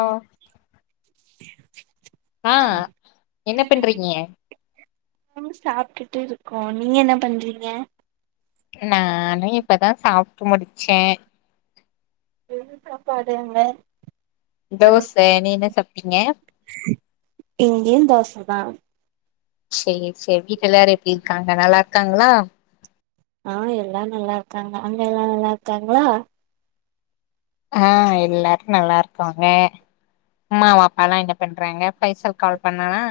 ஆ [inaudible] ஆ என்ன பண்றங்ன ம் சாப்டுட்டு இருக்கோ நீங்க என்ன பண்றங்க நானு இப்பதா சாப்ட்டு முடிச்ச என்ன சாப்பாடு அங்க தோச நீ என்ன சாப்ட்டீங்க இங்கயு தோசதா சேரி சேரி வீட்ல எல்லாரு எப்டி இருக்காங்க நல்லா இருக்காங்ளா ஆ எல்லா நல்லா இருக்காங்க அங்க எல்லா நல்லா இருக்காங்களா ஆ எல்லாரு நல்லா இருக்காங்க மாவு அப்பலா என்ன பண்றாங்க பைசல் கால் பண்ணானா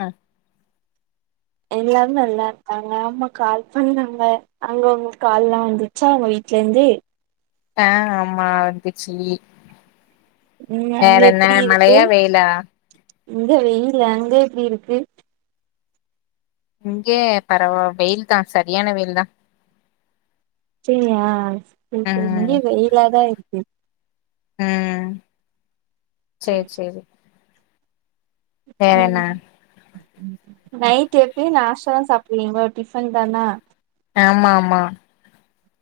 எல்லாரு நல்லா இருக்காங்க அம்மா கால் பண்ணாங்க அங்க உங்க கால்லா வந்துச்சா உங்க வீட்ல இந்து அ ஆமா வந்துச்சி ம் அங்க வேற என்ன எப்டி இருக்கு மழையா வெயிலா இங்க வெய்ல் அங்க எப்பி இருக்கு இங்க பரவா வெயில் தா சரியான வெயில் தா இங்கயு வெயிலாதா இருக்கு ஆ செரி செரி வேற ம் என்ன நைட் எப்டி நாஷ்டா சாப்டுவீங்கோ டிபன் தானா ஆமா ஆமா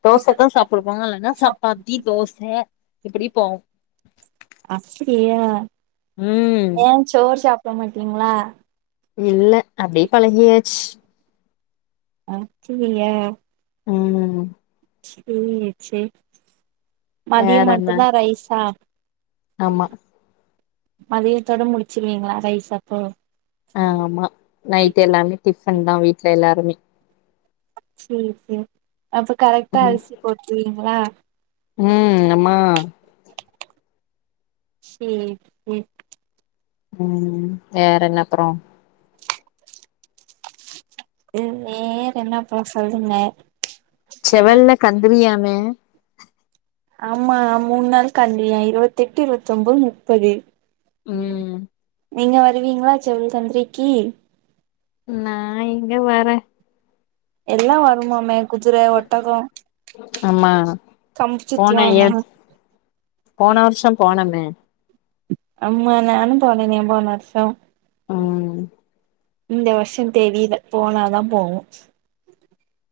தோச தா சாப்டுவாங்க இல்லன்னா சப்பாத்தி தோச இப்புடி போவு அப்புடியா ம் எயா சோறு சாப்ட மாட்டீங்ளா இல்ல அப்டீயே பழகியாச்சு அப்புடியா ம் சேர் சேரி மத்தியோ வேற என்ன மட்டுதா ரைசா ஆமா மத்தியத்தோட முடுச்சுருவீங்ளா ரைஸ் அப்போ ஆமா நைட்டு எல்லாமே டிஃபன் தா வீட்ல எல்லாருமே சேர் சேரி அப்ப கரெக்டா ம் அரிசி போட்துருவீங்ளா ம் ஆமா சேர் சேரி ம் வேற என்ன அப்புறோ வேற என்ன அப்றோ சொல்லுங்க செவல்ல கந்திரியாமே ஆம்மா மூணு நாள் கண்டியா இருவத்த எட்டு இருவத்த ஒன்பது முப்பது ம் நீங்க வருவீங்ளா சேவுள் கந்திரிக்கு நா எங்க வரே எல்லா வருமாமே குதிர ஒட்டகோ ஆமா கம்புச் போன சுத்துவாங்கே இயர் போன வருஷோ போனமே ஆமா நானு போனேனே போன வருஷோ ம் இந்த வருஷோ தெரில போனாதா போவோ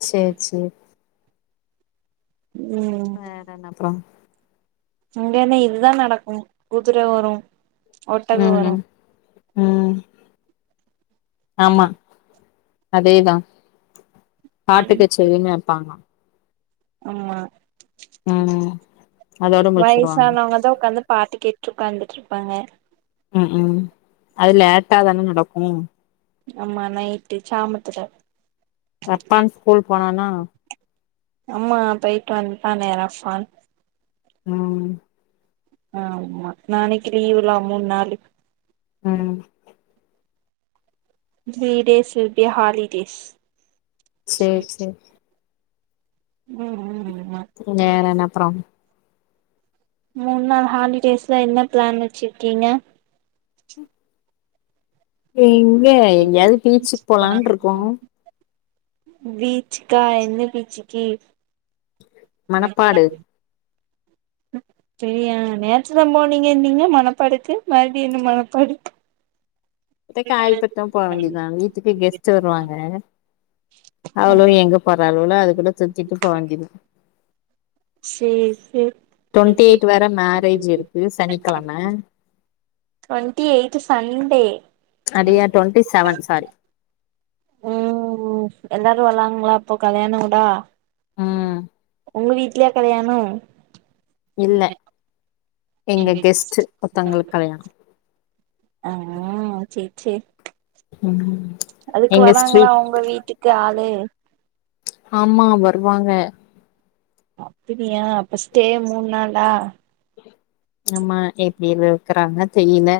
சேர் சேரி ம் என்னென்ன அப்றோ இங்கென்ன இதுதா நடக்கு குதிர வரு ஒட்டகோ ம் வரு ம் ம் ஆமா அதேதா பாட்டுக்கச்சேரின் வெப்பாக ஆமா ம் அதோட முடிச்சிருவாங்க வயசானவங்கதா ஒக்காந்து பாட்டு கேட்டு ஒக்காந்துட்டு இருப்பாங்க க் ம் அது லேட்டா தானே நடக்கு ஆமா நைட்டு சாமத்துல அப்பான் ஸ்கூல் போனானா ஆமா போயிட்டு வன்டானே ரஃப்பான் ம் ஆமா நாளைக்கி லீவ்லா மூன் நாளிக் ம் த்ரீ டேஸ் திருப்பீ ஹாலிடேஸ் சேரி சேரி ம் ம் ஆமா வேற என்ன அப்றோ மூன் நாள் ஹாலிடேஸ்ல என்ன பிளான் வெச்சிருக்கீங்க எங்க எங்கயாது பீச்சிக் போலான்ருக்கோ பீச்சிக்கா எந்த பீச்சிக்கி மணப்பாடு நடப்புலாங்கு சேரியா நேர்த்துல போனீங்க நீங்க மனப்பாடுக்கு மறுபுடி என்ன மனப்பாடு த்தே காயில்பட்னோ போவேண்டித்த வீட்டுக்கு கெஸ்ட்ட்டு வருவாங்க அவள்வோ எங்க போறாள்வலோ அதுகூட‌ சுத்திட்டு போவேண்டிது தா சேரி சேரி டொண்ட்டி எய்ட் வேர மேரேஜு இருக்கு சனிக்கிழம டுவெண்ட்டி எய்த் சண்டே அடியா ட்வெண்ட்டி செவன் சாரி ம் எல்லாரு வராங்களா இப்போ கல்யாணவுடா ம் உங்க வீட்லயா கல்யாணோ இல்ல எங்க கெஸ்ட்டு ஒருத்தங்களுக்கு கல்யாண ஆ ம் செரி செரி ம் அதுக்கு எங்க வராங்களா ஸ்ட்ரீட் உங்க வீட்டுக்கு ஆளு ஆமா வருவாங்க அப்பிடியா அப்ப ஸ்டே மூண் நாளா ஆமா எப்டி இருக்கிறாங்க தெரியில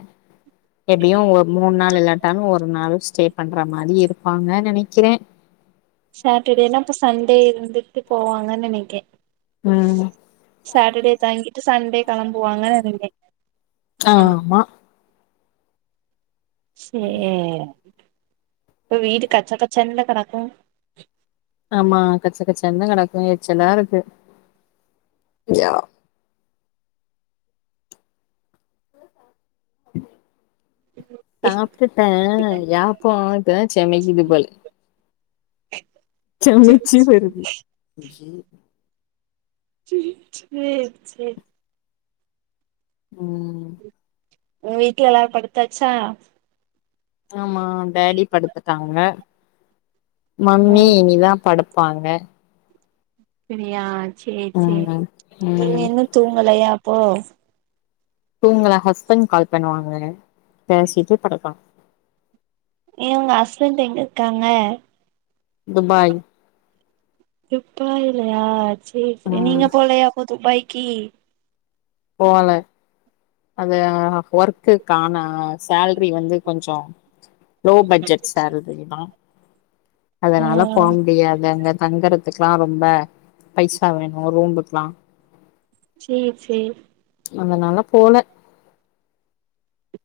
எப்டியு மூண் நாள் இல்லாட்டாலு ஒரு நாள் ஸ்டே பண்ற மாரி இருப்பாங்க நெனைக்கிறே சாட்டர்டேனா இப்ப சண்டே இருந்துட்டு போவாங்கன்னு நெனைக்கே ம் சாட்டர்டே தாங்கிட்டு சண்டே களம்புவாங்க நீனைக் ஆமா சேரி இப்போ வீடு கச்ச கச்சன்ல்ல கடக்கு ஆமா கச்சை கச்சந்தா கடக்கு எரிச்சலா இருக்கு சாப்ட்டுட்டே யாப்போ இப்பதா செமைக்குது போல [unintelligible] செமைச்சி வருது செர் செரி ம் உங்க வீட்டுல எல்லாரு படுத்தாச்சா ஆமா டேடி படுத்துட்டாங்க மம்மி ம் இனிதா படு பாங்க செரியா செரி செரி ம் நீங்க ம் இன்னு தூங்கலையாப்போ தூங்கள ஹஸ்பண்ட் கால் பண்ணுவாங்க பேசிட்டு படுக்கானு ஏ உங்க ஹஸ்பண்ட் எங்க இருக்காங்க துபாய் துபாயலையா செரி செரி நீங்க ம் போலையா அப்போ துபாய்க்கி போல அது ஒர்க்குக்கான சேல்ரி வந்து கொஞ்சோ லோ பட்ஜெட் சேல்ரி தா ஆ அதனால போ முடியாது அங்க தங்குறதுக்கெலா ரொம்ப பைசா வேணு ரூம்புக்கலா செர் செரி அதனாலா போல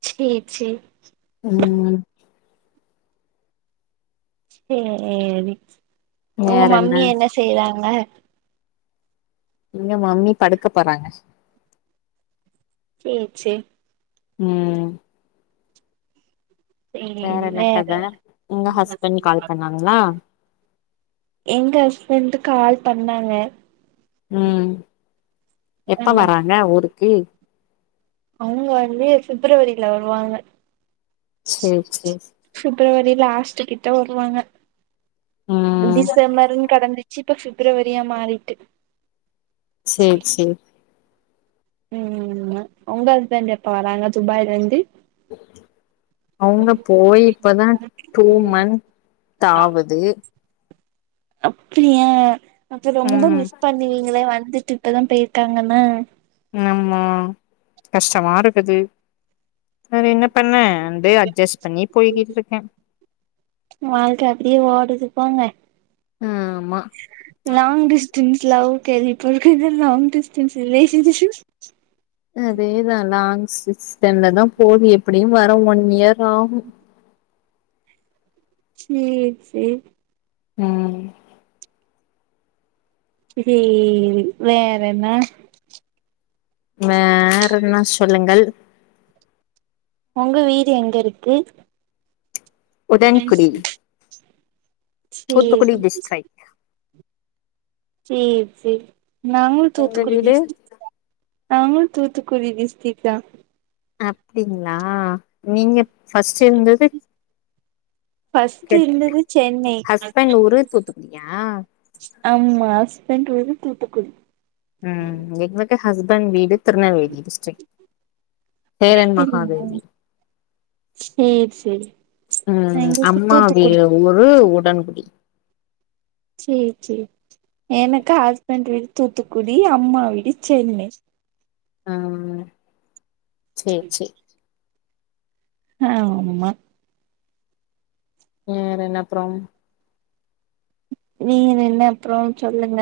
செர் செ ம் செரி உங்க மம்மி என்ன செய்றாங்க எங்க மம்மி படுக்க போறாங்க செர் செ ம் வேற என்ன கத உங்க ஹஸ்பண்ட் கால் பண்ணாங்களா எங்க ஹஸ்பண்ட் கால் பண்ணாங்க ம், ஆ எப்ப வராங்க ஊருக்கு? அவங்க வந்து பிப்ரவரில வருவாங்க சேரி சேரி பிப்ரவரி லாஸ்ட் கிட்ட வருவாங்க ம் டிசம்பர்னு கடந்துச்சு இப்ப பிப்ரவரியா மாறிட்டு சேரி சேரி ம் உங்க ஹஸ்பண்ட் எப்ப வராங்க துபாய்ல இருந்து அவங்க போய் இப்பதா டூ மன்ந்த் தாவுது அப்டியா அப்ப ரொம்ப ம் மிஸ் பண்ணுவீங்களே வந்துட்டு இப்பதா போயிருக்காங்கனா ஆமா கஷ்டமா இருக்குது வேற என்ன பண்ண அப்டி அ ஜஸ்ட் பண்ணி போயிட்டு இருக்கே வாழ்க்க அப்டியே ஓடுது போங்க ஆமா லாங் டிஸ்டன்ஸ் லவ் கேள்விப்பட்ருக்கே இது லாங் டிஸ்டன்ஸ் ரிலேஷன்ஷிப் அதேதா லாங் டிஸ்டன்லதா போவுது எப்டியு வர ஒன் இயர் ஆவு சேரி சேரி ம் சேரி வேற என்ன வேற என்ன சொல்லுங்கள் உங்க வீடு எங்க இருக்கு உடன்குடி தூத்துக்குடி சேரி டிஸ்ட்ரிக் சேரி சேரி நாங்களு உங்க தூத்துக்குடி வீடு டிஸ்ட் நாங்களு தூத்துக்குடி டிஸ்ட்ரிக்ட்தா அப்டிங்ளா நீங்க ஃபர்ஸ்ட் இருந்தது ஃபர்ஸ்ட் இருந்தது சென்னை ஹஸ்பண்ட் ஊரு தூத்துக்குடியா ஆமா ஹஸ்பண்ட் ஊரு தூத்துக்குடி ம் எங்களுக்கு ஹஸ்பண்ட் வீடு திருநெல்வேலி டிஸ்ட்ரிக்ட் சேரன் மகாதேவி சேரி சேரி ம் எங்களுக்கு அம்மா வீ தூத்துக்குடி ஊரு உடன்குடி சேரி சேரி எனக்கு ஹஸ்பண்ட் வீடு தூத்துக்குடி அம்மா வீடு சென்னை ஆ சேரி சேரி ஆமா வேற என்ன அப்பறோ வேற என்ன அப்பறோ சொல்லுங்க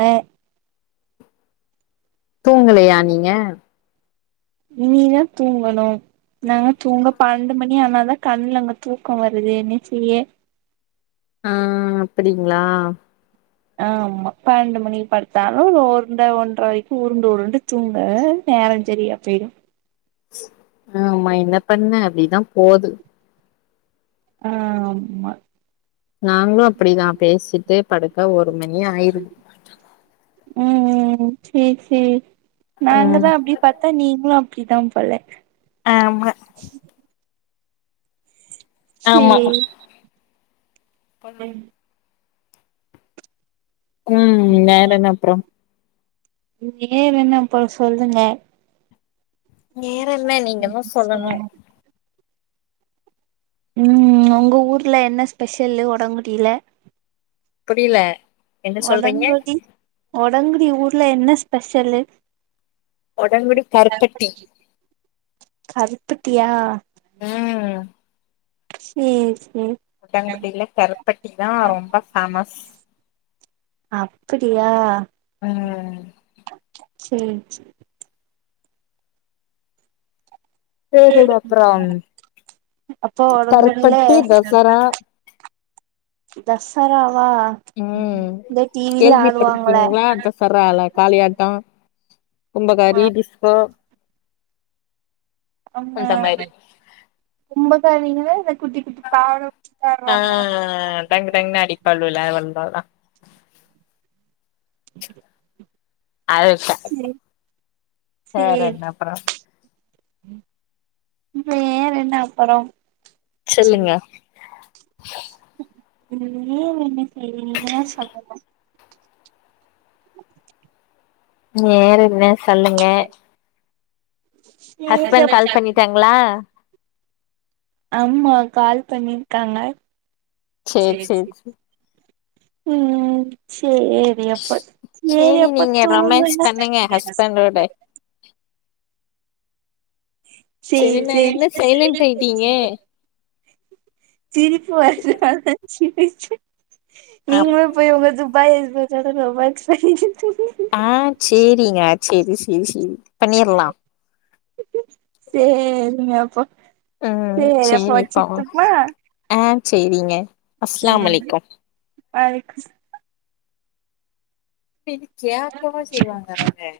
தூங்கலையா நீங்க இனிதா தூங்கணு நாங்க தூங்க பன்னெண்டு மணி ஆனாதா கண்ல அங்க தூக்க வருது என்ன செய்ய ஆ அப்டிங்ளா ஆமா பன்னெண்டு மணிக்கு படுத்தாலு ஒரு ஒன்ட்ரை ஒன்ட்ரை வரைக்கு உருண்டு உருண்டு தூங்க நேரோ சரியா போயிடும் ஆமா என்ன பண்ண அப்டிதா போது ஆ ஆமா நாங்களும் அப்படிதா பேசிட்டு படுக்க ஒரு மணி ஆயிரும் ம் ம் சேரி சேரி ம் நாங்கதா அப்படி பத்தா நீங்களும் அப்படிதா போல ஆமா ஆமா சேரி ம் ம் வேற என்ன அப்றோ வேற என்ன அப்றோ சொல்லுங்க வேற என்ன நீங்க தா சொல்லணும் ம் உங்க ஊர்ல என்ன ஸ்பெஷல்லு உடங்குட்டியில புரியல என்ன சொல்றீங்க ஒடங்குடி ஒடங்குடி ஊர்ல என்ன ஸ்பெஷலு ஒடங்குடி கருப்பட்டி கருப்பட்டியா ம் சேரி சேரி ஒடங்குடில கருப்பட்டி தா ரொம்ப ஃபேமஸ் அப்படியா ஆ செரி சே சேரிடா அப்புறம் ம் அப்போ ஒடங்குடில கருப்பட்டி தசரா தசரா வா ம் கேள்விப்படக்கிங்களா தசரால காளியாட்டோ கும்பகாரி டிஸ்கோ ஆமா அந்த மாரி கும்பகாரிங்களா குட்டி குட்டி பாவட போட்டு ஆ ஆடுவாங்களே டங்கு டங்குன் அடிப்பள்வல்ல வந்தா அது சரி சரி என்ன அப்றோ வேற என்ன அப்பறோ சொல்லுங்க நீங்க என்ன செய்விங்கன்னே சொல்லல வேற என்ன சொல்லுங்க சேரி ஹஸ்பண்ட் கால் அப்ப பண்ணிட்டாங்களா ஆமா கால் பண்ணிருக்காங்க சேர் சரி சேர் சரி சேர் ம் சேரி எப்பத் சேரி எப்பத் நீங்க ரொமான்ஸ் தூங்குவீங்க பண்ணுங்க ஹஸ்பண்டோட செரி நா சரி என்ன சரி சைலண்ட் ஆயிட்டீங்க சிரிப்பு வருது அதா சிரிச்சே அப் நீங்களு போய் உங்க துபாய் ஹஸ்பண்ட்டோட ரொமான்ஸ் பண்ணிட்டு தூங்குங்க ஆ சேரிங்க செரி செரி செரி சேரிங்க அப்போ சேரி அப்ப வச்ருட்டுமா ஆம் சேரிங்க அஸ்லாம் ம் அலைக்கும் பைக்கு [unintelligible] இது கேக்கவா செய்வாங்க அவ்ங்க